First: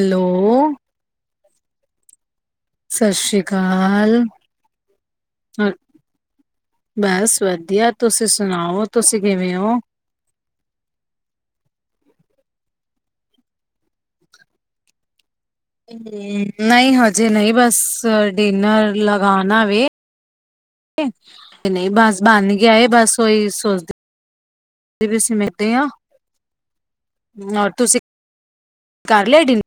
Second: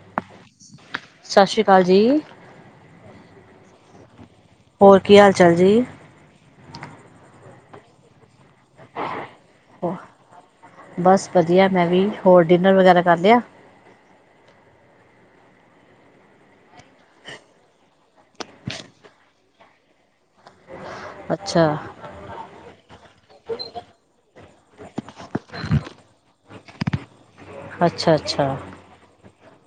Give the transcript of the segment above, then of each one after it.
Hello, ਸਤਿ ਸ੍ਰੀ ਅਕਾਲ ਜੀ। ਸਤਿ ਸ਼੍ਰੀ ਅਕਾਲ। ਹੋਰ ਕੀ ਹਾਲ ਚਾਲ ਜੀ? ਬਸ ਵਧੀਆ, ਤੁਸੀਂ ਸੁਣਾਓ ਤੁਸੀਂ ਕਿਵੇਂ ਓ? ਬਸ ਵਧੀਆ ਮੈਂ ਵੀ, ਹੋਰ ਡਿਨਰ ਵਗੈਰਾ ਕਰ ਲਿਆ? ਨਹੀਂ ਹਜੇ ਨਹੀਂ ਬਸ ਡਿਨਰ ਲਗਾਣਾ ਵੇ। ਅੱਛਾ, ਨਹੀਂ ਬਾਜ਼ ਬਣ ਗਿਆ ਏ ਬਸ ਉਹੀ ਸੋਚਦੇ ਵੀ ਅਸੀਂ ਮਿਲਦੇ ਆ। ਹੋਰ ਤੁਸੀ ਅੱਛਾ, ਅੱਛਾ। ਕਰ ਲਿਆ ਡਿਨਰ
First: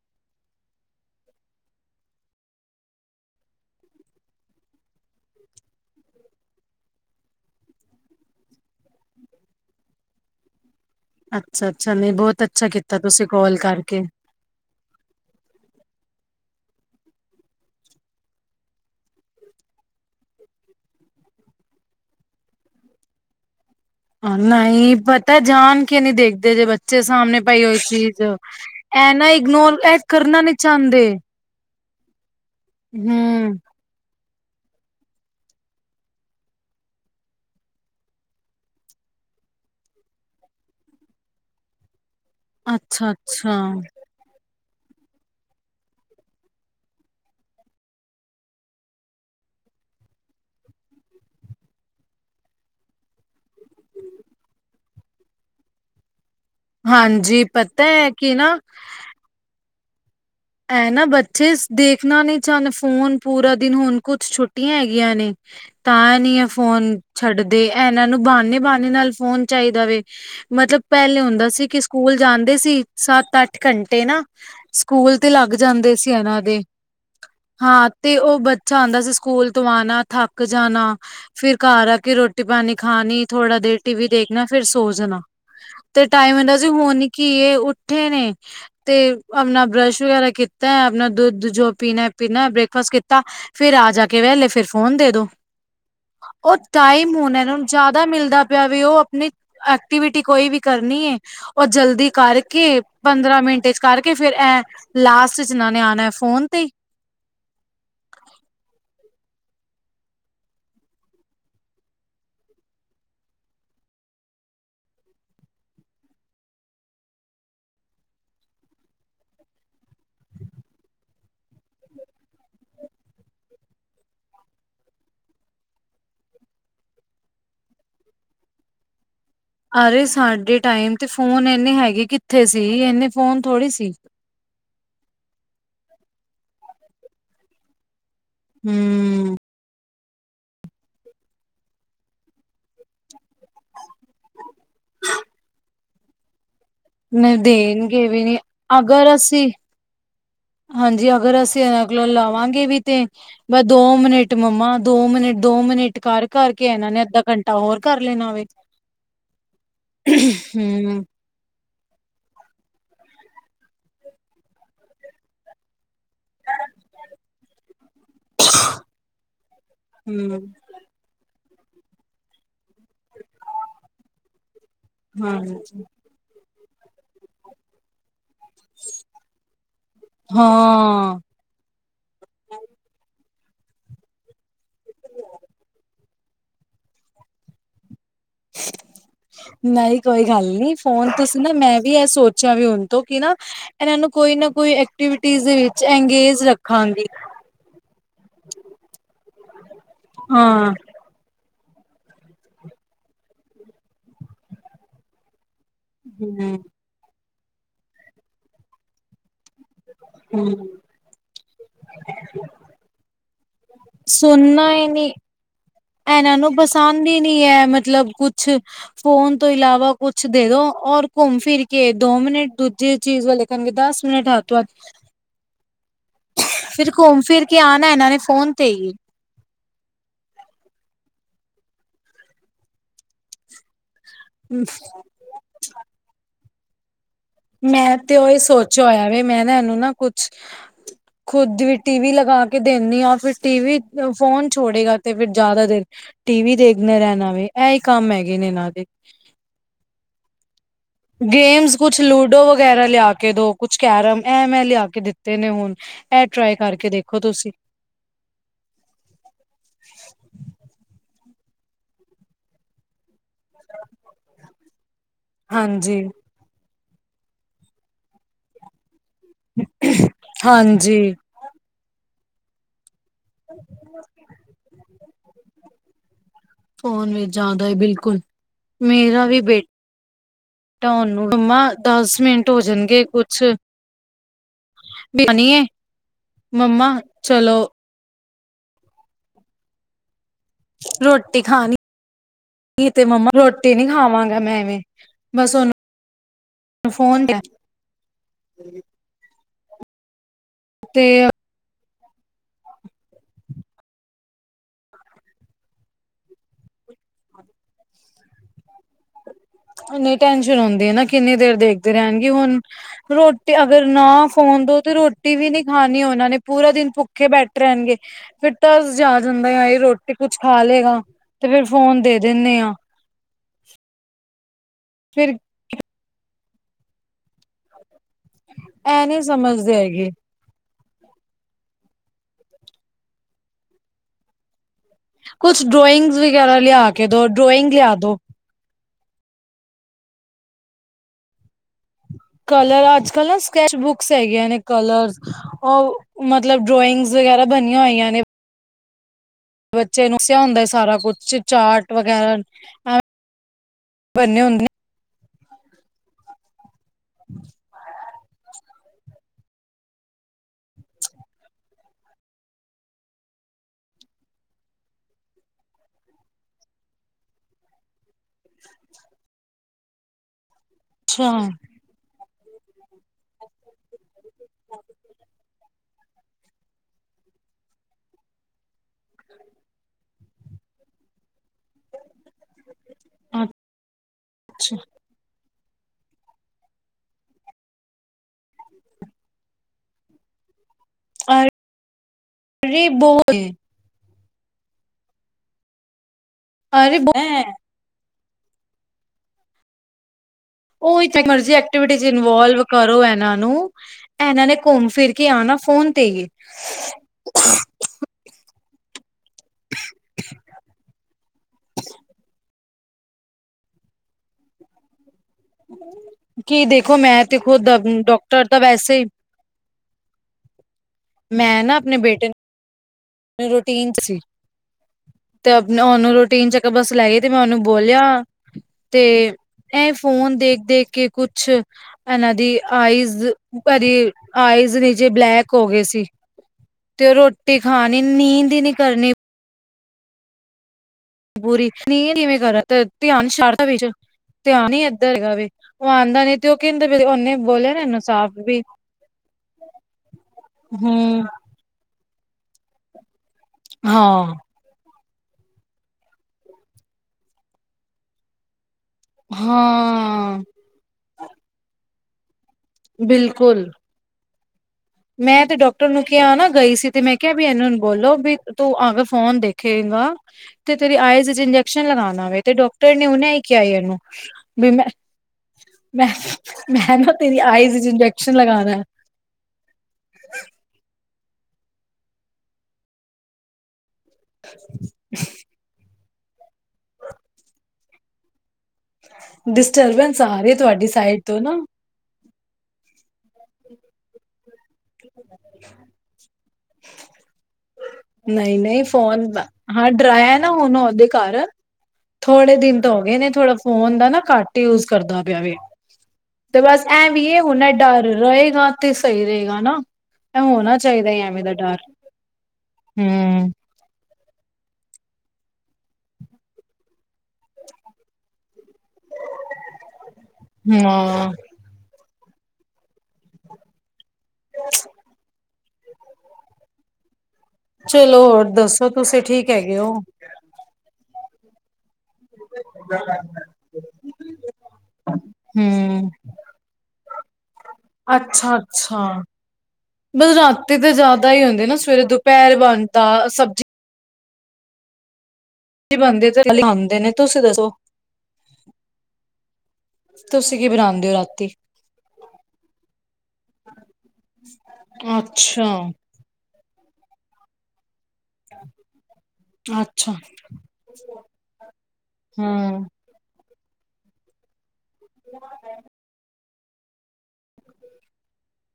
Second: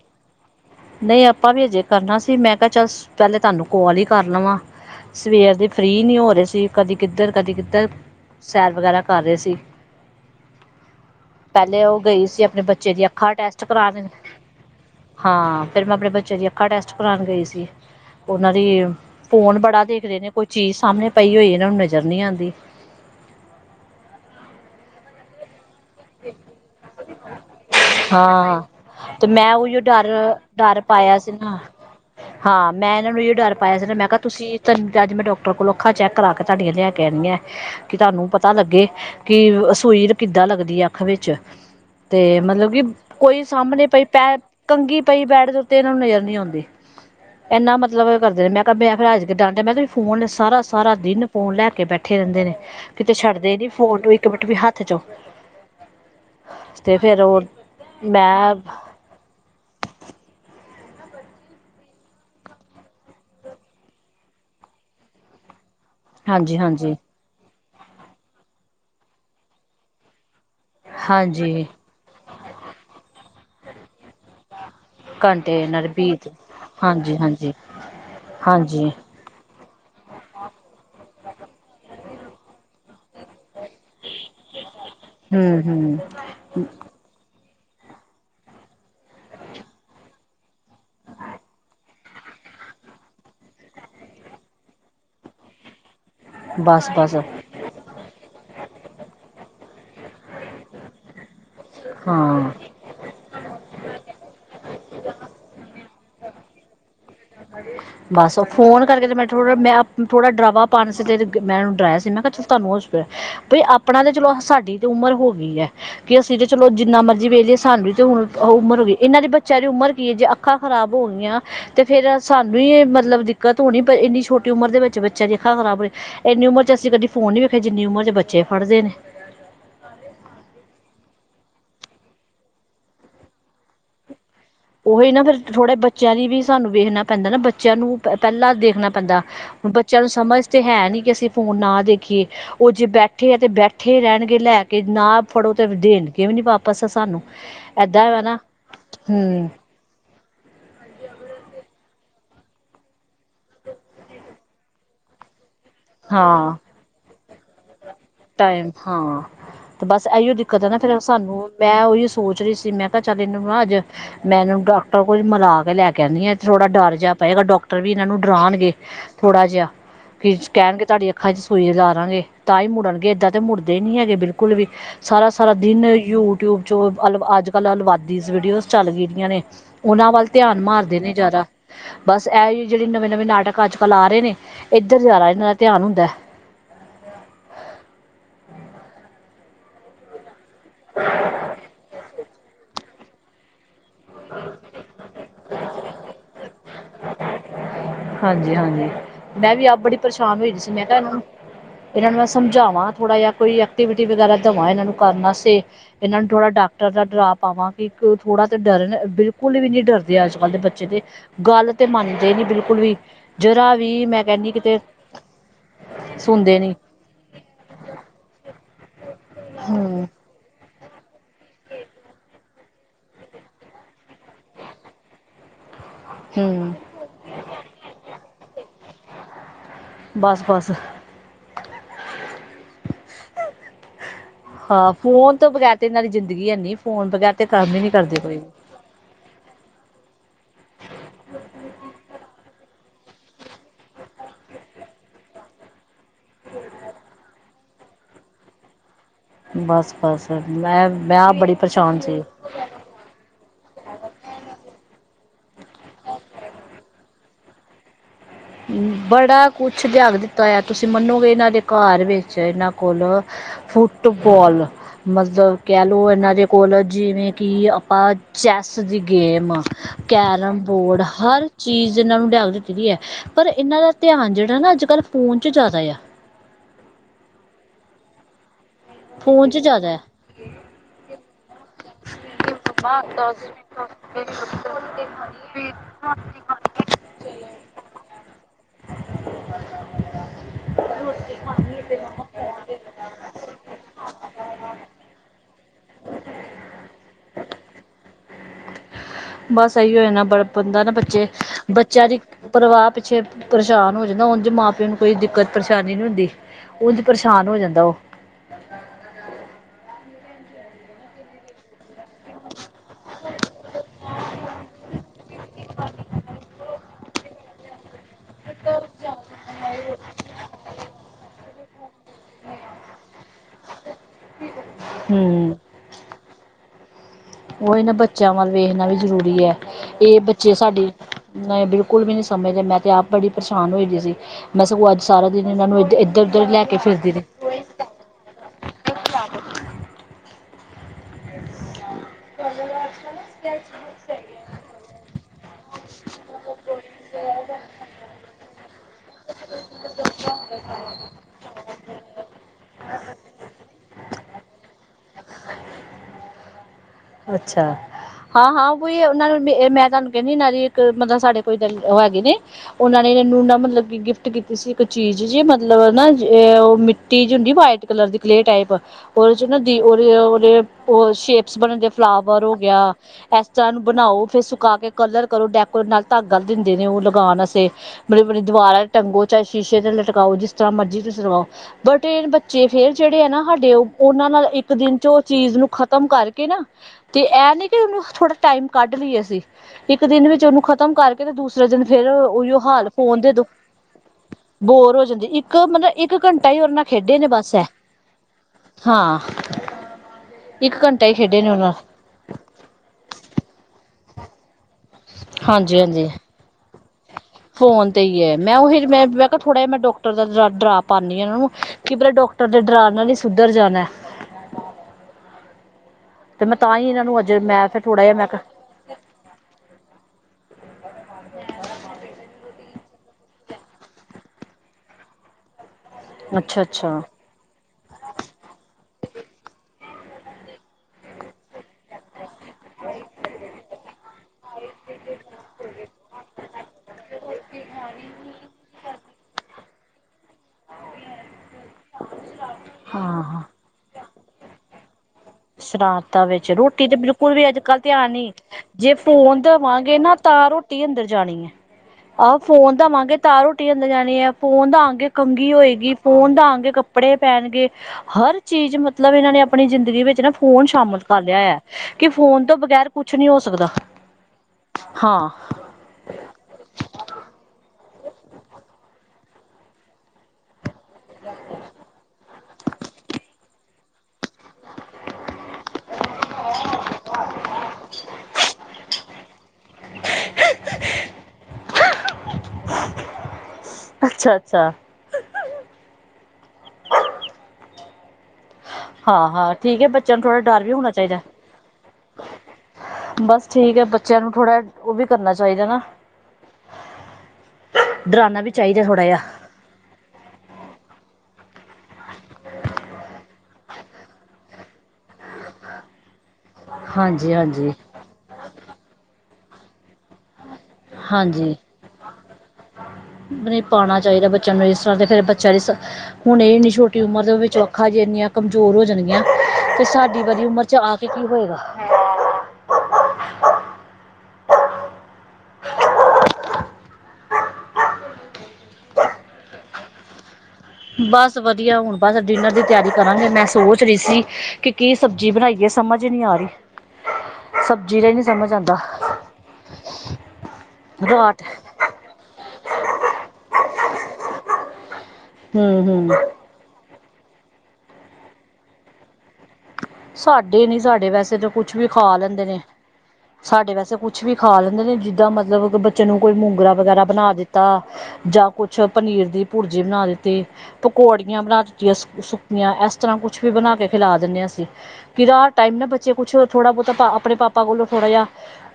ਨਹੀਂ ਆਪਾਂ ਵੀ ਅਜੇ ਕਰਨਾ ਸੀ, ਮੈਂ ਕਿਹਾ ਚੱਲ ਪਹਿਲੇ ਤੁਹਾਨੂੰ ਕਾਲ ਹੀ ਲਵਾਂ। ਸਵੇਰ ਦੇ ਫਰੀ ਨਹੀਂ ਹੋ ਰਹੇ ਸੀ ਕਦੀ ਕਿੱਧਰ - ਕਦੀ ਕਿੱਧਰ ਸੈਰ ਵਗੈਰਾ ਕਰ ਰਹੇ ਸੀ। ਪਹਿਲੇ ਅੱਛਾ-ਅੱਛਾ ਉਹ ਨਹੀਂ ਗਈ ਬਹੁਤ ਸੀ ਆਪਣੇ ਅੱਛਾ ਬੱਚੇ ਕੀਤਾ ਦੀ ਤੁਸੀਂ ਅੱਖਾਂ ਕਾਲ ਟੈਸਟ ਕਰਕੇ। ਕਰਾਨ, ਹਾਂ। ਫਿਰ ਮੈਂ ਆਪਣੇ ਬੱਚਿਆਂ ਦੀ ਅੱਖਾਂ ਟੈਸਟ ਕਰਾਉਣ ਗਈ ਸੀ। ਉਹਨਾਂ ਦੀ, ਫੋਨ ਬੜਾ ਦੇਖ ਰਹੇ ਨੇ, ਕੋਈ ਚੀਜ਼ ਸਾਹਮਣੇ ਪਈ ਹੋਈ ਇਹਨਾਂ ਨੂੰ ਨਜ਼ਰ ਨਹੀਂ ਆਉਂਦੀ। ਨਹੀਂ ਪਤਾ ਜਾਣ ਕੇ ਨਹੀ ਦੇਖਦੇ, ਜੇ ਬੱਚੇ ਸਾਹਮਣੇ ਪਈ ਹੋਈ ਚੀਜ ਹਾਂ ਐ ਤੇ ਨਾ ਮੈਂ ਇਗਨੋਰ, ਉਹੀਓ ਇਹ ਡਰ ਕਰਨਾ ਨਹੀਂ ਡਰ ਚਾਹੁੰਦੇ। ਪਾਇਆ ਸੀ ਹਾਂ, ਮੈਂ ਇਹਨਾਂ ਨੂੰ ਇਹ ਹੂੰ ਡਰ ਪਾਇਆ ਸੀ ਨਾ ਮੈਂ ਕਿਹਾ ਤੁਸੀਂ ਅੱਜ ਮੈਂ ਡਾਕਟਰ ਕੋਲ ਅੱਖਾਂ ਚੈੱਕ ਕਰਾ ਕੇ ਤੁਹਾਡੀਆਂ ਲਿਆ ਕੇ ਆਉਣੀਆ ਕਿ ਤੁਹਾਨੂੰ ਪਤਾ ਲੱਗੇ, ਕਿ ਸੂਈ ਕਿਦਾ ਲੱਗਦੀ ਹੈ ਅੱਖ ਵਿਚ, ਤੇ ਮਤਲਬ ਕਿ, ਕੋਈ ਅੱਛਾ-ਅੱਛਾ। ਸਾਹਮਣੇ ਪਈ ਪੈ ਕੰਘੀ ਪਈ ਬੈਡ ਦੇ ਉੱਤੇ ਇਹਨਾਂ ਨੂੰ ਨਜ਼ਰ ਨਹੀਂ ਆਉਂਦੀ। ਇੰਨਾ ਮਤਲਬ ਇਹ ਕਰਦੇ ਨੇ ਮੈਂ ਕਿਹਾ, ਮੈਂ ਫਿਰ ਅੱਜ ਤੇ ਡਾਂਟਿਆ ਮੈਂ ਕਿਹਾ ਵੀ ਫੋਨ ਸਾਰਾ- ਸਾਰਾ ਦਿਨ ਫੋਨ ਲੈ ਕੇ ਬੈਠੇ ਰਹਿੰਦੇ ਨੇ, ਕਿਤੇ ਛੱਡਦੇ ਨੀ ਫੋਨ ਨੂੰ ਇੱਕ ਮਿੰਟ ਵੀ ਹੱਥ ਚੋਂ ਤੇ ਫੇਰ ਉਹ ਹਾਂਜੀ, ਪਤਾ ਹੈ ਕਿ ਨਾ ਮੈਂ ਐ ਨਾ ਬੱਚੇ ਦੇਖਣਾ ਨਹੀ ਚਾਹੁੰਦੇ ਫੋਨ, ਪੂਰਾ ਦਿਨ ਹੁਣ ਕੁਛ ਛੁੱਟੀਆਂ ਹੈਗੀਆਂ ਨੇ ਤਾਂ ਨੀ ਆ ਹਾਂਜੀ ਹਾਂਜੀ ਫੋਨ ਛੱਡਦੇ, ਇਹਨਾਂ ਨੂੰ ਬਹਾਨੇ-ਬਹਾਨੇ ਨਾਲ ਫੋਨ ਚਾਹੀਦਾ ਵੇ। ਮਤਲਬ ਪਹਿਲੇ ਹੁੰਦਾ ਹਾਂਜੀ ਸੀ ਕਿ ਸਕੂਲ ਜਾਂਦੇ ਸੀ, ਸੱਤ-ਅੱਠ ਘੰਟੇ ਨਾ ਸਕੂ- ਲ ਤੇ ਲੱਗ ਘੰਟੇ ਨਾਲ ਜਾਂਦੇ ਸੀ ਬੀਤ ਇਹਨਾਂ ਦੇ, ਹਾਂਜੀ ਹਾਂਜੀ ਹਾਂ ਤੇ ਉਹ ਬੱਚਾ ਹਾਂਜੀ ਆਦਾ ਸੀ। ਸਕੂਲ ਤੋਂ ਆਣਾ ਥੱਕ ਜਾਣਾ, ਫਿਰ ਘਰ ਆ ਕੇ ਰੋਟੀ-ਪਾਣੀ ਖਾਣੀ ਥੋੜਾ ਦੇਰ ਟੀ ਵੀ ਦੇਖਣਾ ਫਿਰ ਸੋਂ ਜਾਣਾ ਹੂੰ ਹੂੰ ਤੇ ਟਾਈਮ ਇਹਦਾ ਤੇ ਹੁਣ ਕੀ ਇਹ ਉੱਠੇ ਨੇ ਤੇ, ਆਪਣਾ ਬਰਸ਼ ਵਗੈਰਾ ਕੀਤਾ। ਆਪਣਾ ਦੁੱਧ ਜੋ ਪੀਣਾ-ਪੀਣਾ ਬ੍ਰੇਕਫਾਸਟ ਕੀਤਾ। ਫਿਰ ਆ ਜਾ ਕੇ ਵੇਹਲੇ ਫੋਨ ਦੇ ਦੋ ਉਹ ਬਸ ਬਸ ਟਾਈਮ ਹੁਣ ਇਹ ਨੂੰ ਜ਼ਿਆਦਾ ਮਿਲਦਾ ਪਿਆ ਵੀ, ਉਹ ਆਪਣੀ ਐਕਟੀਵਿਟੀ ਕੋਈ ਵੀ ਕਰਨੀ ਏ। ਉਹ ਜਲਦੀ ਹਾਂ ਕਰਕੇ ਪੰਦਰਾਂ ਮਿੰਟ 'ਚ ਕਰਕੇ ਫਿਰ ਐਂ ਲਾਸਟ ਚ ਇਹਨਾਂ ਨੇ ਆਉਣਾ ਫੋਨ ਤੇ [inaudible] ਬਸ ਉਹ ਫੋਨ ਕਰਕੇ, ਤੇ ਮੈਂ ਥੋੜਾ ਮੈਂ ਥੋੜਾ ਡਰਾਵਾ ਪਾਣਾ ਸੀ, ਤੇ ਮੈਂ ਡਰਾਇਆ ਸੀ ਮੈਂ ਕਿਹਾ ਚ ਤੁਹਾਨੂੰ ਹੋਸਪਿਟਲ ਬਈ ਆਪਣਾ ਤਾਂ ਚਲੋ ਸਾਡੀ ਤੇ ਉਮਰ ਹੋ ਗਈ ਐ। ਕਿ ਅਸੀ ਤੇ ਚਲੋ, ਜਿੰਨਾ ਮਰਜ਼ੀ ਵੇਖ ਲਈਏ ਸਾਨੂੰ ਤੇ ਹੁਣ ਉਹ ਉਮਰ ਹੋ ਗਈ ਇਹਨਾਂ ਦੇ ਬੱਚਿਆਂ ਦੀ ਉਮਰ ਕੀ ਐ ਜੇ ਅੱਖਾਂ ਖ਼ਰਾਬ ਹੋਗੀਆਂ ਤੇ ਫਿਰ ਸਾਨੂੰ ਮਤਲਬ ਦਿੱਕਤ ਹੋਣੀ ਪਰ ਇੰਨੀ ਛੋਟੀ ਉਮਰ ਦੇ ਵਿੱਚ ਬੱਚਿਆਂ ਦੀਆਂ ਅੱਖਾਂ ਖਰਾਬ ਹੋ ਇੰਨੀ ਉਮਰ ਚ ਅਸੀਂ ਕਦੀ ਫੋਨ ਨ ਵੇਖੇ, ਜਿੰਨੀ ਉਮਰ ਚ ਬੱਚੇ ਫੜਦੇ ਨੇ। ਅਰੇ ਸਾਡੇ ਟਾਈਮ ਤੇ ਫੋਨ ਇੰਨੇ ਹੈਗੇ ਕਿੱਥੇ ਸੀ ਇਹਨੇ ਫੋਨ ਥੋੜੀ ਸੀ। ਉਹੀ ਨਾ ਫਿਰ ਥੋੜੇ ਬੱਚਿਆਂ ਲਈ ਵੀ ਸਾਨੂੰ ਵੇਖਣਾ ਪੈਦਾ ਨਾ ਬੱਚਿਆਂ ਨੂੰ ਪਹਿਲਾਂ ਦੇਖਣਾ ਪੈਂਦਾ, ਹਮ ਬੱਚਿਆਂ ਨੂੰ ਸਮਝ ਤਾਂ ਹੈਨੀ ਹ ਕਿ ਅਸੀਂ ਫੋਨ ਦੇਖੀਏ। ਉਹ ਜੇ ਬੈਠੇ ਆ ਤੇ ਬੈਠੇ ਰਹਿਣਗੇ ਲੈ ਕੇ ਨਾ ਫੜੋ ਤੇ ਦੇਣਗੇ ਵੀ ਨੀ ਵਾਪ ਨਹੀਂ ਦੇਣਗੇ ਵੀ ਨੀ, ਅਗਰ ਹਮ ਅਸੀ ਹਾਂਜੀ ਅਗਰ ਅਸੀਂ ਇਹਨਾਂ ਕੋਲ ਲਾਵਾਂਗੇ ਵੀ ਤੇ, ਬਸ ਦੋ ਮਿੰਟ ਮੰਮਾ ਦੋ-ਮਿੰਟ ਦੋ-ਮਿੰਟ ਕਰ ਹਾਂ ਕਰਕੇ ਇਹਨਾਂ ਨੇ ਅੱਧਾ ਘੰਟਾ ਹੋਰ ਕਰ ਲੈਣਾ। ਵੇ ਟਾਈਮ ਹਾਂ ਤੇ ਬਸ ਇਹੀਓ ਦਿੱਕਤ ਏ ਨਾ ਫਿਰ ਹੂੰ ਸਾਨੂੰ ਮੈਂ ਉਹੀ ਸੋਚ ਰਹੀ ਸੀ, ਮੈਂ ਕਿਹਾ ਚੱਲ ਇਹਨੂੰ ਨਾ ਅੱਜ ਮੈਂ ਇਹਨੂੰ ਡਾਕਟਰ ਕੋਲ ਮਿਲਾ ਕੇ ਲੈ ਕੇ ਆਣੀ ਆ, ਥੋੜਾ ਡਰ ਜਾਹਾ ਪਏਗਾ ਡਾਕਟਰ ਵੀ ਇਹਨਾਂ ਨੂੰ ਡਰਾਗੇ ਥੋੜਾ ਜਿਹਾ, ਕਿ ਹੂੰ ਕਹਿਣਗੇ ਤੁਹਾਡੀ ਅੱਖਾਂ ਚ ਸੂਈ ਲਾ ਦੇਵਾਂਗੇ ਤਾਂ ਹੀ ਮੁੜਾ- ਗੇ। ਏਦਾਂ ਤੇ ਮੁੜਦੇ ਨੀ ਹੈਗੇ ਬਿਲਕੁਲ ਵੀ, ਸਾਰਾ-ਸਾਰਾ ਦਿਨ ਹਾਂਜੀ ਯੂ- ਟਿਊਬ 'ਚ ਅਲ ਅੱਜ ਕੱਲ ਅਲੁਵਾ ਵੀਡੀਓਜ਼ ਚੱਲ ਗਈਆਂ ਨੇ। ਉਹਨਾਂ ਵੱਲ ਧਿਆਨ ਮਾਰਦੇ ਨੇ ਹਾਂ ਜ਼ਿਆਦਾ। ਬਸ ਇਹ ਹੀ ਜਿਹੜੇ ਨਵੇਂ-ਨਵੇਂ ਨਾਟਕ ਅੱਜ-ਕੱਲ੍ਹ ਆ ਰਹੇ ਨੇ ਇੱਧਰ ਜਾਦਾ ਇਹਨਾਂ ਦਾ ਧਿਆਨ ਹੁੰਦਾ। ਨਹੀਂ ਕੋਈ ਗੱਲ ਨੀ ਫੋਨ ਤੇ ਸੀ ਨਾ ਮੈਂ ਵੀ ਇਹ ਸੋਚਿਆ ਵੀ ਹੁਣ ਤੋਂ ਕਿ ਨਾ ਇਹਨਾਂ ਨੂੰ ਕੋਈ ਨਾ ਕੋਈ ਐਕਟੀਵਿਟੀ ਦੇ 'ਚ ਅੰਗੇਜ ਰੱਖਾਂਗੀ। ਹਾਂਜੀ-ਹਾਂਜੀ। ਮੈਂ ਵੀ ਆਪ ਬੜੀ ਪਰੇਸ਼ਾਨ ਹੋਈ ਦੀ ਹਾਂ ਸੀ ਮੈਂ ਕਿਹਾ ਨਾ ਇਹਨਾਂ ਨੂੰ ਮੈਂ ਸਮਝਾਵਾਂ ਥੋੜ੍ਹਾ ਜਿਹਾ ਕੋਈ ਐਕਟੀਵਿਟੀ ਵਗੈਰਾ ਦੇਵਾਂ ਇਹਨਾਂ ਨੂੰ ਕਰਨ ਵਾਸਤੇ। ਇਹਨਾਂ ਨੂੰ ਥੋੜਾ ਹੂੰ ਡਾਕਟਰ ਦਾ ਡਰਾ ਪਾਵਾਂ ਕਿ ਥੋੜਾ ਤਾਂ ਡਰਨ ਬਿਲਕੁਲ ਵੀ ਨੀ ਡਰਦੇ ਆ ਅੱਜ-ਕੱਲ੍ਹ ਦੇ ਹੂੰ ਬੱਚੇ ਤੇ ਗੱਲ ਤੇ ਮੰਨਦੇ ਨੀ ਬਿਲਕੁਲ ਵੀ ਜਰਾ ਵੀ ਮੈਂ ਕਹਿੰਦੀ ਸੁਨਣਾ ਕਿਤੇ ਏ ਨੀ। ਇਹਨਾਂ ਨੂੰ ਸੁਣਦੇ ਨੀ ਪਸੰਦ ਹੀ ਨੀ ਐ ਮਤਲਬ ਕੁਛ ਫੋਨ ਤੋਂ ਇਲਾਵਾ ਕੁਛ ਹੂੰ ਕੁਛ ਦੇ ਦੋ ਔਰ ਘੁੰਮ ਫਿਰ ਕੇ ਦੋ ਮਿੰਟ ਦੂਜੀ ਚੀਜ਼ ਵੱਲ ਦੇਖਣਗੇ ਦਸ ਮਿੰਟ ਹੱਦ ਤੋਂ ਵੱਧ ਹਮ ਫਿਰ ਘੁੰਮ ਫਿਰ ਕੇ ਆਣਾ ਇਹਨਾਂ ਨੇ ਫੋਨ ਤੇ ਹੀ ਬਸ-ਬਸ। ਹਾਂ ਫੋਨ ਤੋਂ ਬਗੈਰ ਤੇ ਇਹਨਾਂ ਦੀ ਜ਼ਿੰਦਗੀ ਹੈਨੀ ਫੋਨ ਬਗੈਰ ਤੇ ਕੰਮ ਹੀ ਨੀ ਕਰਦੇ ਕੋਈ ਜੋ ਐਵੇਂ ਮੈਂ ਨਾ ਇਹਨੂੰ ਨਾ ਕੁਛ [inaudible] ਖੁਦ ਵੀ ਟੀ ਵੀ ਲਗਾ ਕੇ ਦਿੰਦੀ ਹਾ ਫਿਰ ਟੀ ਵੀ ਫੋਨ ਛੋੜੇਗਾ ਤੇ ਫਿਰ ਜ਼ਿਆਦਾ ਦੇਰ ਟੀ ਵੀ ਦੇਖਣੇ ਰਹਿਣਾਵੇ ਇਹ ਹੀ ਕੰਮ ਹੈਗੇ ਨੇ ਇਹਨਾਂ ਦੇ ਬਸ- ਬਸ ਮੈਂ ਮੈਂ ਆਪ ਬੜੀ ਗੇਮਸ ਕੁਛ ਪਰੇਸ਼ਾਨ ਸੀ ਲੂਡੋ ਵਗੈਰਾ ਲਿਆ ਕੇ ਦੋ ਕੁਛ ਕੈਰਮ ਐ ਮੈਂ ਲਿਆ ਕੇ ਦਿੱਤੇ ਨੇ ਹੁਣ ਇਹ ਟਰਾਈ ਕਰਕੇ ਦੇਖੋ ਤੁਸੀਂ ਬੜਾ ਕੁਛ ਲਿਆ ਕੇ ਦਿੱਤਾ ਆ ਤੁਸੀਂ ਮੰਨੋਗੇ ਇਹਨਾਂ ਦੇ ਘਰ ਵਿੱਚ ਇਹਨਾਂ ਕੋਲ ਫੁੱਟਬਾਲ ਮਤਲਬ ਕਹਿ ਹਾਂਜੀ, ਲਓ ਇਹਨਾਂ ਦੇ ਕੋਲ ਜਿਵੇਂ ਕਿ ਆਪਾਂ ਚੈੱਸ ਦੀ ਗੇਮ, ਕੈਰਮ ਬੋਰਡ ਹਾਂਜੀ। ਹਰ ਚੀਜ਼ ਇਹਨਾਂ ਨੂੰ ਲਿਆ ਕੇ ਦਿੱਤੀ ਦੀ ਆ ਪਰ ਇਹਨਾਂ ਦਾ ਧਿਆਨ ਜਿਹੜਾ ਨਾ ਅੱਜ- ਕੱਲ੍ਹ ਫੋਨ 'ਚ' ਜ਼ਿਆਦਾ ਆ ਫੋਨ ਵੀ ਜ਼ਿਆਦਾ ਏ ਬਿਲਕੁਲ ਮੇਰਾ ਵੀ ਫੋਨ 'ਚ ਬੇਟਾ ਜ਼ਿਆਦਾ ਹੈ ਤੁਹਾਨੂੰ ਮੰਮਾ ਦਸ ਮਿੰਟ ਹੋ ਜਾਣਗੇ ਕੁਛ ਬਣੀਏ। [unintelligible] ਮੰਮਾ ਚਲੋ। ਰੋਟੀ ਖਾਣੀ ਕੀ ਤੇ ਮੰਮਾ ਰੋਟੀ ਨੀ ਖਾਵਾਂਗਾ ਮੈਂ ਐਵੇਂ ਬਸ ਉਹਨੂੰ ਫੋਨ ਲੈ ਬਸ ਇਹੀ ਹੋ ਜਾਣਾ ਬੜ ਬੰਦਾ ਨਾ ਤੇ ਬੱਚੇ ਬੱਚਿਆਂ ਦੀ ਪਰਵਾਹ ਪਿੱਛੇ ਪਰੇਸ਼ਾਨ ਹੋ ਜਾਂਦਾ ਉਜ ਮਾਂ ਪਿਓ ਨੂੰ ਕੋਈ ਦਿੱਕਤ ਪਰੇਸ਼ਾਨੀ ਨੀ ਹੁੰਦੀ। ਉਝ ਪ੍ਰੇਸ਼ਾਨ ਹੋ ਜਾਂਦਾ ਉਹ ਏਨੀ ਟੈਨਸ਼ਨ ਹੁੰਦੀ ਏ ਨਾ ਕਿੰਨੀ ਦੇਰ ਦੇਖਦੇ ਰਹਿਣਗੇ ਹੁਣ ਰੋਟੀ ਅਗਰ ਨਾ ਫੋਨ ਦੋ ਤੇ ਰੋਟੀ ਵੀ ਨੀ ਖਾਣੀ ਉਹਨਾਂ ਨੇ ਪੂਰਾ ਦਿਨ ਭੁੱਖੇ ਬੈਠੇ ਰਹਿਣਗੇ ਫਿਰ ਤਾਂ ਜਾ ਜਾਂਦਾ ਰੋਟੀ ਕੁੱਛ ਖਾ ਲਏਗਾ ਤੇ ਫਿਰ ਫੋਨ ਦੇ ਦਿੰਨੇ ਆ ਫਿਰ ਹਮ। ਉਹੀ ਨਾ ਬੱਚਿਆਂ ਵੱਲ ਵੇਖਣਾ ਵੀ ਇਹ ਨਹੀਂ ਜ਼ਰੂਰੀ ਆ ਸਮਝਦੇ ਹੈਗੇ ਇਹ ਬੱਚ ਜੇ ਸਾਡੀ ਬਿਲਕੁਲ ਵੀ ਨੀ ਸਮਝਦੇ ਮੈਂ ਤੇ ਆਪ ਬੜੀ ਪਰੇਸ਼ਾਨ ਹੋਈ ਸੀ ਮੈਂ ਸਗੋਂ ਅੱਜ ਸਾਰਾ ਦਿਨ ਕੁਛ ਇਹਨਾਂ ਨੂੰ ਡਰੋਇੰਗਸ ਇੱਧਰ -ਉੱਧਰ ਵਗੈਰਾ ਲੈ ਕੇ ਲਿਆ ਫਿਰਦੀ ਦੋ ਰਹੀ। ਡਰੋਇੰਗ ਲਿਆ ਦਿਉ। ਕਲਰ ਅੱਜ- ਕੱਲ੍ਹ ਨਾ ਸਕੈਚ ਬੁੱਕਸ ਹੈਗੀਆਂ ਨੇ ਕਲਰਸ ਉਹ ਮਤਲਬ ਡਰੋਇੰਗਜ਼ ਵਗੈਰਾ ਬਣੀਆਂ ਹੋਈਆਂ ਨੇ ਬੱਚੇ ਨੂੰ ਦੱਸਿਆ ਹੁੰਦਾ ਹੈ ਸਾਰ ਕੁਛ ਚਾਰਟ ਵਗੈਰਾ [inaudible] ਬਣੇ ਹੁੰਦੇ ਨੇ ਅੱਛਾ, ਹਾਂ- ਹਾਂ ਕੋਈ ਉਹਨਾਂ ਨੂੰ ਮੈਂ ਤੁਹਾਨੂੰ ਕਹਿੰਦੀ ਇਹਨਾਂ ਦੀ ਇੱਕ ਮਤਲਬ ਸਾਡੇ ਕੋਈ ਹੈਗੀ ਨੇ ਉਹਨਾਂ ਨੇ ਇਹਨੂੰ ਨਾ ਮਤਲਬ ਕਿ ਗਿਫਟ ਕੀਤੀ ਸੀ ਇੱਕ ਚੀਜ਼ ਜੇ ਮਤਲਬ ਨਾ ਉਹ ਮਿੱਟੀ ਜੀ ਹੁੰਦੀ ਵਟ ਕਲਰ ਦੀ ਕਲੇਅ ਟਾਈਪ ਉਹਦੇ 'ਚ ਨਾ ਦੀ ਉਹਦੇ, ਉਹਦੇ ਉਹ ਅੱਛਾ ਸ਼ੇਪਸ ਬਣਦੇ ਫਲਾਵਰ ਹੋ ਗਿਆ, ਇਸ ਤਰ੍ਹਾਂ ਇਹਨੂੰ ਬਣਾਓ। ਫਿਰ ਸੁਕਾ ਕੇ ਕਲਰ ਕਰੋ ਡੈਕੋਟ ਨਾਲ ਧਾਗਾ ਦਿੰਦੇ ਨੇ ਉਹ ਲਗਾਉਣ ਵਾਸਤੇ। ਵੜੀ- ਵੜੀ ਦੀਵਾਰਾਂ ਤੇ ਟੰਗੋ ਚਾਹੇ ਸ਼ੀਸ਼ੇ ਤੇ ਲਟਕਾਓ ਜਿਸ ਤਰ੍ਹਾਂ ਮਰਜ਼ੀ ਤੁਸੀਂ ਲਗਾਓ। ਬਟ ਇਹ ਬੱਚੇ ਫੇਰ ਜਿਹੜੇ ਆ ਨਾ ਸਾਡੇ ਉਹਨਾਂ ਨਾਲ ਇੱਕ ਦਿਨ ਚ ਉਹ ਚੀਜ਼ ਨੂੰ ਖ਼ਤਮ ਕਰਕੇ ਨਾ। ਤੇ ਇਹ ਨੀ ਕਿ ਉਹਨੂੰ ਥੋੜਾ ਟਾਈਮ ਕੱਢ ਲਈਏ ਅਸੀਂ, ਇੱਕ ਦਿਨ ਵਿੱਚ ਉਹਨੂੰ ਖ਼ਤਮ ਖ਼ਤਮ ਕਰਕੇ ਤੇ ਦੂਸਰੇ ਦਿਨ ਫਿਰ ਉਹੀਓ ਹਾਲ ਅਰੇ ਫੋਨ ਬੋਲ ਦੇਦੋ, ਬੋਰ ਹੋ ਜਾਂਦੀ ਇੱਕ ਇੱਕ ਮਤਲਬ ਇੱਕ ਘੰਟਾ ਹੀ ਓਹਦੇ ਨਾਲ ਅਰੇ ਬੋ ਖੇਡੇ ਨੇ ਬੱਸ ਐ। ਹਾਂ, ਇੱਕ ਘੰਟਾ ਹੀ ਖੇਡ ਮਰਜੀ ਐਕਟੀਵਟੀ ਇਨਵਲਵ ਕਰੋ ਇਹਨਾਂ ਨੂੰ ਇਹਨਾਂ ਨੇ ਘੁੰਮ ਫਿਰ ਕੇ ਆਣਾ ਹਾਂਜੀ ਫੋਨ ਤੇ ਹਾਂਜੀ ਈ ਏ। ਫੋਨ ਤੇ ਹੀ ਐ, ਮੈਂ ਉਹੀ ਮੈਂ, ਮੈਂ ਕਿਹਾ ਥੋੜਾ ਜਿਹਾ ਮੈਂ ਡਾਕਟਰ ਦਾ ਡਰਾ ਪਾਣੀਂ ਆ ਇਹਨਾਂ ਨੂੰ, ਕਿ ਪਤਾ ਡਾਕਟਰ ਜੇ ਡਰਾ ਨਾਲ ਹੀ ਸੁੱਧਰ ਜਾਣਾ। ਤੇ ਮੈਂ ਕੀ ਤਾਂ ਹੀ ਦੇਖੋ ਇਹਨਾਂ ਨੂੰ ਮੈਂ ਤੇ ਅਜੇ ਖੁਦ ਫਿਰ ਥੋੜਾ ਜਿਹਾ ਮੈਂ ਡਾਕਟਰ ਤਾਂ ਕਿਹਾ ਵੈਸੇ ਹੀ ਮੈਂ ਨਾ ਆਪਣੇ ਬੇਟੇ ਨੂੰ ਰੂਟੀਨ 'ਚ' ਸੀ, ਤੇ ਆਪਣਾ ਉਹਨੂੰ ਰੂਟੀਨ ਅੱਛਾ ਚੱਕ ਬੱਸ ਅੱਛਾ ਲ ਤੇ ਮੈਂ ਉਹਨੂੰ ਬੋਲਿਆ, ਤੇ ਐਏ ਫੋਨ ਦੇਖ-ਦੇਖ ਕੇ ਕੁਛ ਇਹਨਾਂ ਦੀ ਆਈਜ਼, ਇਹਦੀ ਆਈਜ਼ ਨੀਚੇ ਬਲੈਕ ਹੋ ਗਏ ਸੀ। ਤੇ ਉਹ ਰੋਟੀ ਖਾਣੀ ਨੀਂਦ ਹੀ ਨੀ ਕਰਨੀ ਬੂਰੀ, ਨੀਂਹ ਨੀਵੇਂ ਕਰਾ ਤੇ ਹਾਂ ਧਿਆਨ ਹਾਂ ਛੱਡਦਾ ਵਿੱਚ, ਧਿਆਨ ਹੀ ਇੱਧਰ ਹੈਗਾ ਵੇ ਉਹ ਆਉਂਦਾ ਸ਼ਰਾਰਤਾਂ ਨੀ ਤੇ ਵਿੱਚ ਉਹ ਕਹਿੰਦਾ ਰੋਟੀ ਵੀ ਬਿਲਕੁਲ ਉਹਨੇ ਅੱਜ ਬੋਲਿਆ ਨਾ ਕੱਲ੍ਹ ਧਿਆਨ ਨੀ ਇਨਸਾਫ਼ ਵੀ ਜੇ ਫੋਨ ਦੇਵਾਂਗੇ ਨਾ ਤਾਂ ਰੋਟੀ ਅੰਦਰ ਹੂੰ ਜਾਣੀ ਐ। ਆਹੋ ਫੋਨ ਦਵਾਂਗੇ ਤਾਂ ਰੋਟੀ ਅੰਦਰ ਜਾਣੀ ਆ, ਹਾਂ-ਹਾਂ ਫੋਨ ਦਵਾਂਗੇ ਆਗੇ ਕੰਘੀ ਹੋਏਗੀ, ਫੋਨ ਦਾ ਆਗੇ ਕੱਪੜੇ ਪੈਣਗੇ ਹਰ ਚੀਜ਼ ਮਤਲਬ ਇਹਨਾਂ ਨੇ ਆਪਣੀ ਜ਼ਿੰਦਗੀ ਵਿੱਚ ਨਾ ਫੋਨ ਸ਼ਾਮਲ ਕਰ ਲਿਆ ਐ, ਕਿ ਫੋਨ ਤੋਂ ਬਗੈਰ ਕੁਛ ਨੀ ਹੋ ਸਕਦਾ। ਬਿਲਕੁਲ ਹਾਂ ਮੈਂ ਤੇ ਡੋ ਤੈਨੂੰ ਕਿਹਾ ਨਾ ਗਈ ਸੀ ਤੇ ਮੈਂ ਕਿਹਾ ਵੀ ਇਹਨਾਂ ਬੋਲੋ ਵੀ ਤੂੰ ਆ ਕੇ ਫੋਨ ਦੇਖੇਗਾ। ਤੇ ਤੇਰੀ ਆਇਜ਼ ਵਿਚ ਇੰਜੈਕਸ਼ਨ ਲਗਾਣਾ ਵੇ ਤੇ ਡਾਕਟਰ ਨੇ ਉਹਨੇ ਹੀ ਕਿਹਾ ਇਹਨੂੰ ਵੀ ਮੈਂ, ਮੈਂ-ਮੈਂ ਨਾ ਤੇਰੀ ਆਈਜ਼ 'ਚ' ਇੰਜੈਕਸ਼ਨ ਲਗਾਣਾ। ਅੱਛਾ-ਅੱਛਾ। ਹਾਂ-ਹਾਂ ਠੀਕ ਐ ਬੱਚਿਆਂ ਡਿਸਟਰਬੈਂਸ ਨੂੰ ਥੋੜ੍ਹਾ ਆ ਰਹੀ ਡਰ ਵੀ ਤੁਹਾਡੀ ਹੋਣਾ ਚਾਹੀਦਾ। ਸਾਈਡ ਤੋਂ ਨਾ ਬੱਸ ਠੀਕ ਐ, ਬੱਚਿਆਂ ਨੂੰ ਥੋੜਾ ਉਹ ਵੀ ਕਰਨਾ ਚਾਹੀਦਾ ਨਾ, ਡਰਾਣਾ ਵੀ ਨਹੀਂ ਚਾਹੀਦਾ ਨਹੀਂ ਥੋੜਾ ਜਾ। ਫੋਨ ਹਾਂ ਡਰਾਇਆ ਨਾ ਉਹਨੂੰ ਓਹਦੇ ਘਰ। ਥੋੜੇ ਦਿਨ ਤਾਂ ਹੋ ਗਏ ਨੇ ਥੋੜਾ ਫੋਨ ਦਾ ਨਾ ਘੱਟ ਯੂਜ ਕਰਦਾ ਪਿਆ ਵੇ। ਤੇ ਬੱਸ ਐਂ ਵੀ ਹਾਂਜੀ ਇਹ ਹੁਣ ਹਾਂਜੀ ਡਰ ਰਹੇਗਾ ਤੇ ਸਹੀ ਰਹੇਗਾ ਨਾ। ਇਹ ਹੋਣਾ ਚਾਹੀਦਾ ਐਵੇਂ ਦਾ ਹਾਂਜੀ। ਡਰ ਹੂੰ ਪਾਣਾ ਚਾਹੀਦਾ ਬੱਚਿਆਂ ਨੂੰ ਇਸ ਤਰ੍ਹਾਂ ਫੇਰ ਬੱਚਿਆਂ ਦੀ, ਹੁਣ ਇਹ ਇੰਨੀ ਛੋਟੀ ਉਮਰ ਦੇ ਚੌਖਾ ਜੇ ਇੰਨੀਆਂ ਕਮਜ਼ੋਰ ਹੋ ਜਾਣਗੀਆਂ ਤੇ ਸਾਡੀ ਵਾਰੀ ਉਮਰ 'ਚ' ਆ ਕੇ ਕੀ ਹਾਂ ਹੋਏਗਾ? ' [unintelligible] ਚਲੋ, ਹੋਰ ਦੱਸੋ, ਤੁਸੀਂ ਠੀਕ ਹੈਗੇ ਹੋ। ਬੱਸ ਵਧੀਆ ਹੁਣ ਬੱਸ ਡਿਨਰ ਦੀ ਤਿਆਰੀ ਕਰਾਂਗੇ ਮੈਂ ਸੋਚ ਰਹੀ ਸੀ ਕਿ ਕੀ ਸਬਜ਼ੀ ਬਣਾਈਏ ਸਮਝ ਹੂੰ। ਨੀ ਆ ਰਹੀ। ਸਬ ਅੱਛਾ-ਅੱਛਾ, ਬੱਸ ਰਾਤੀ ਤਾਂ ਜ਼ਿਆਦਾ ਹੀ ਰਾਤ ਹੁੰਦੇ ਨਾ ਸਵੇਰੇ, ਦੁਪਹਿਰ ਬਣਤਾ ਸਬਜ਼ੀ ਹੂੰ ਹੂੰ ਬਣਦੀ 'ਤੇ ਨਾਲ ਹੀ ਖਾਂਦੇ ਨੇ ਤੁਸੀਂ ਦੱਸੋ?' ' [inaudible] ਸਾਡੇ ਨੀ, ਸਾਡੇ ਵੈਸੇ ਤਾਂ ਕੁਛ ਵੀ ਖਾ ਲੈਂਦੇ ਨੇ ਸਾਡੇ ਵੈਸੇ ਕੁਛ ਵੀ ਖਾ ਲੈਂਦੇ ਨੇ ਜਿੱਦਾਂ ਅੱਛਾ ਮਤਲਬ ਬੱਚੇ ਨੂੰ ਕੋਈ ਮੂੰਗਰਾ ਵਗੈਰਾ ਬਣਾ ਦਿੱਤਾ ਜਾਂ ਕੁਛ ਪਨੀਰ ਦੀ ਭੁਰਜੀ ਬਣਾ ਅੱਛਾ ਦਿੱਤੀ, ਪਕੌੜੀਆਂ ਬਣਾ ਦਿੱਤੀਆਂ, ਅ ਸੁੱਕੀਆਂ ਇਸ ਤਰ੍ਹਾਂ ਕੁਛ ਵੀ ਬਣਾ ਕੇ ਖਿਲਾ ਦਿੰਨੇ ਆ ਅਸੀਂ ਕਿਰਾਇਆ ਤਾਂ ਨਾ ਬਚੇ ਆ ਕੁਛ ਥੋੜ੍ਹਾ ਬਹੁਤਾ ਆਪਣੇ ਪਾਪਾ ਕੋਲੋਂ ਥੋੜ੍ਹਾ ਜਾ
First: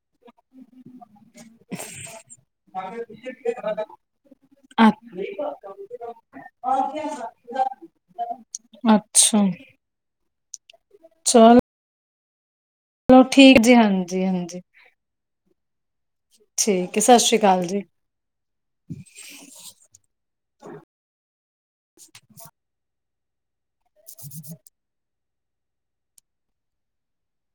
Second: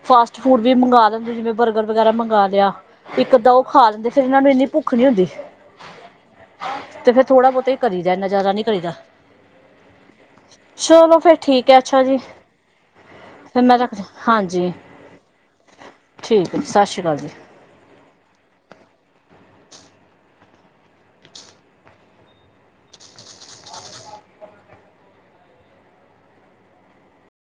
ਫਾਸਟ ਫੂਡ ਵੀ ਮੰਗਵਾ ਦਿੰਦੇ ਜਿਵੇਂ ਬਰਗਰ ਵਗੈਰਾ ਮੰਗਵਾ ਲਿਆ। ਇੱਕ ਤਾਂ ਉਹ ਖਾ ਲਿੰਦੇ ਫਿਰ ਇਹਨਾਂ ਨੂੰ ਇੰਨੀ ਭੁੱਖ ਨਹੀਂ ਹੁੰਦੀ। 'ਤੇ ਫੇਰ ਥੋੜ੍ਹਾ ਬਹੁਤਾ ਹੀ ਕਰੀਦਾ ਇੰਨਾ ਜ਼ਿਆਦਾ ਨੀ ਕਰੀਦਾ। ਅੱਛਾ। ਚਲੋ ਫਿਰ ਠੀਕ ਚਲੋ ਹੈ ਅੱਛਾ ਜੀ, ਫਿਰ ਮੈਂ ਰੱਖਦਾ, ਹਾਂਜੀ। ਜੀ ਠੀਕ ਸ਼੍ਰੀ ਹੈ, ਅਕਾਲ ਸਤਿ ਜੀ ਸ੍ਰੀ ਆਕਾਲ ਜੀ। [inaudible]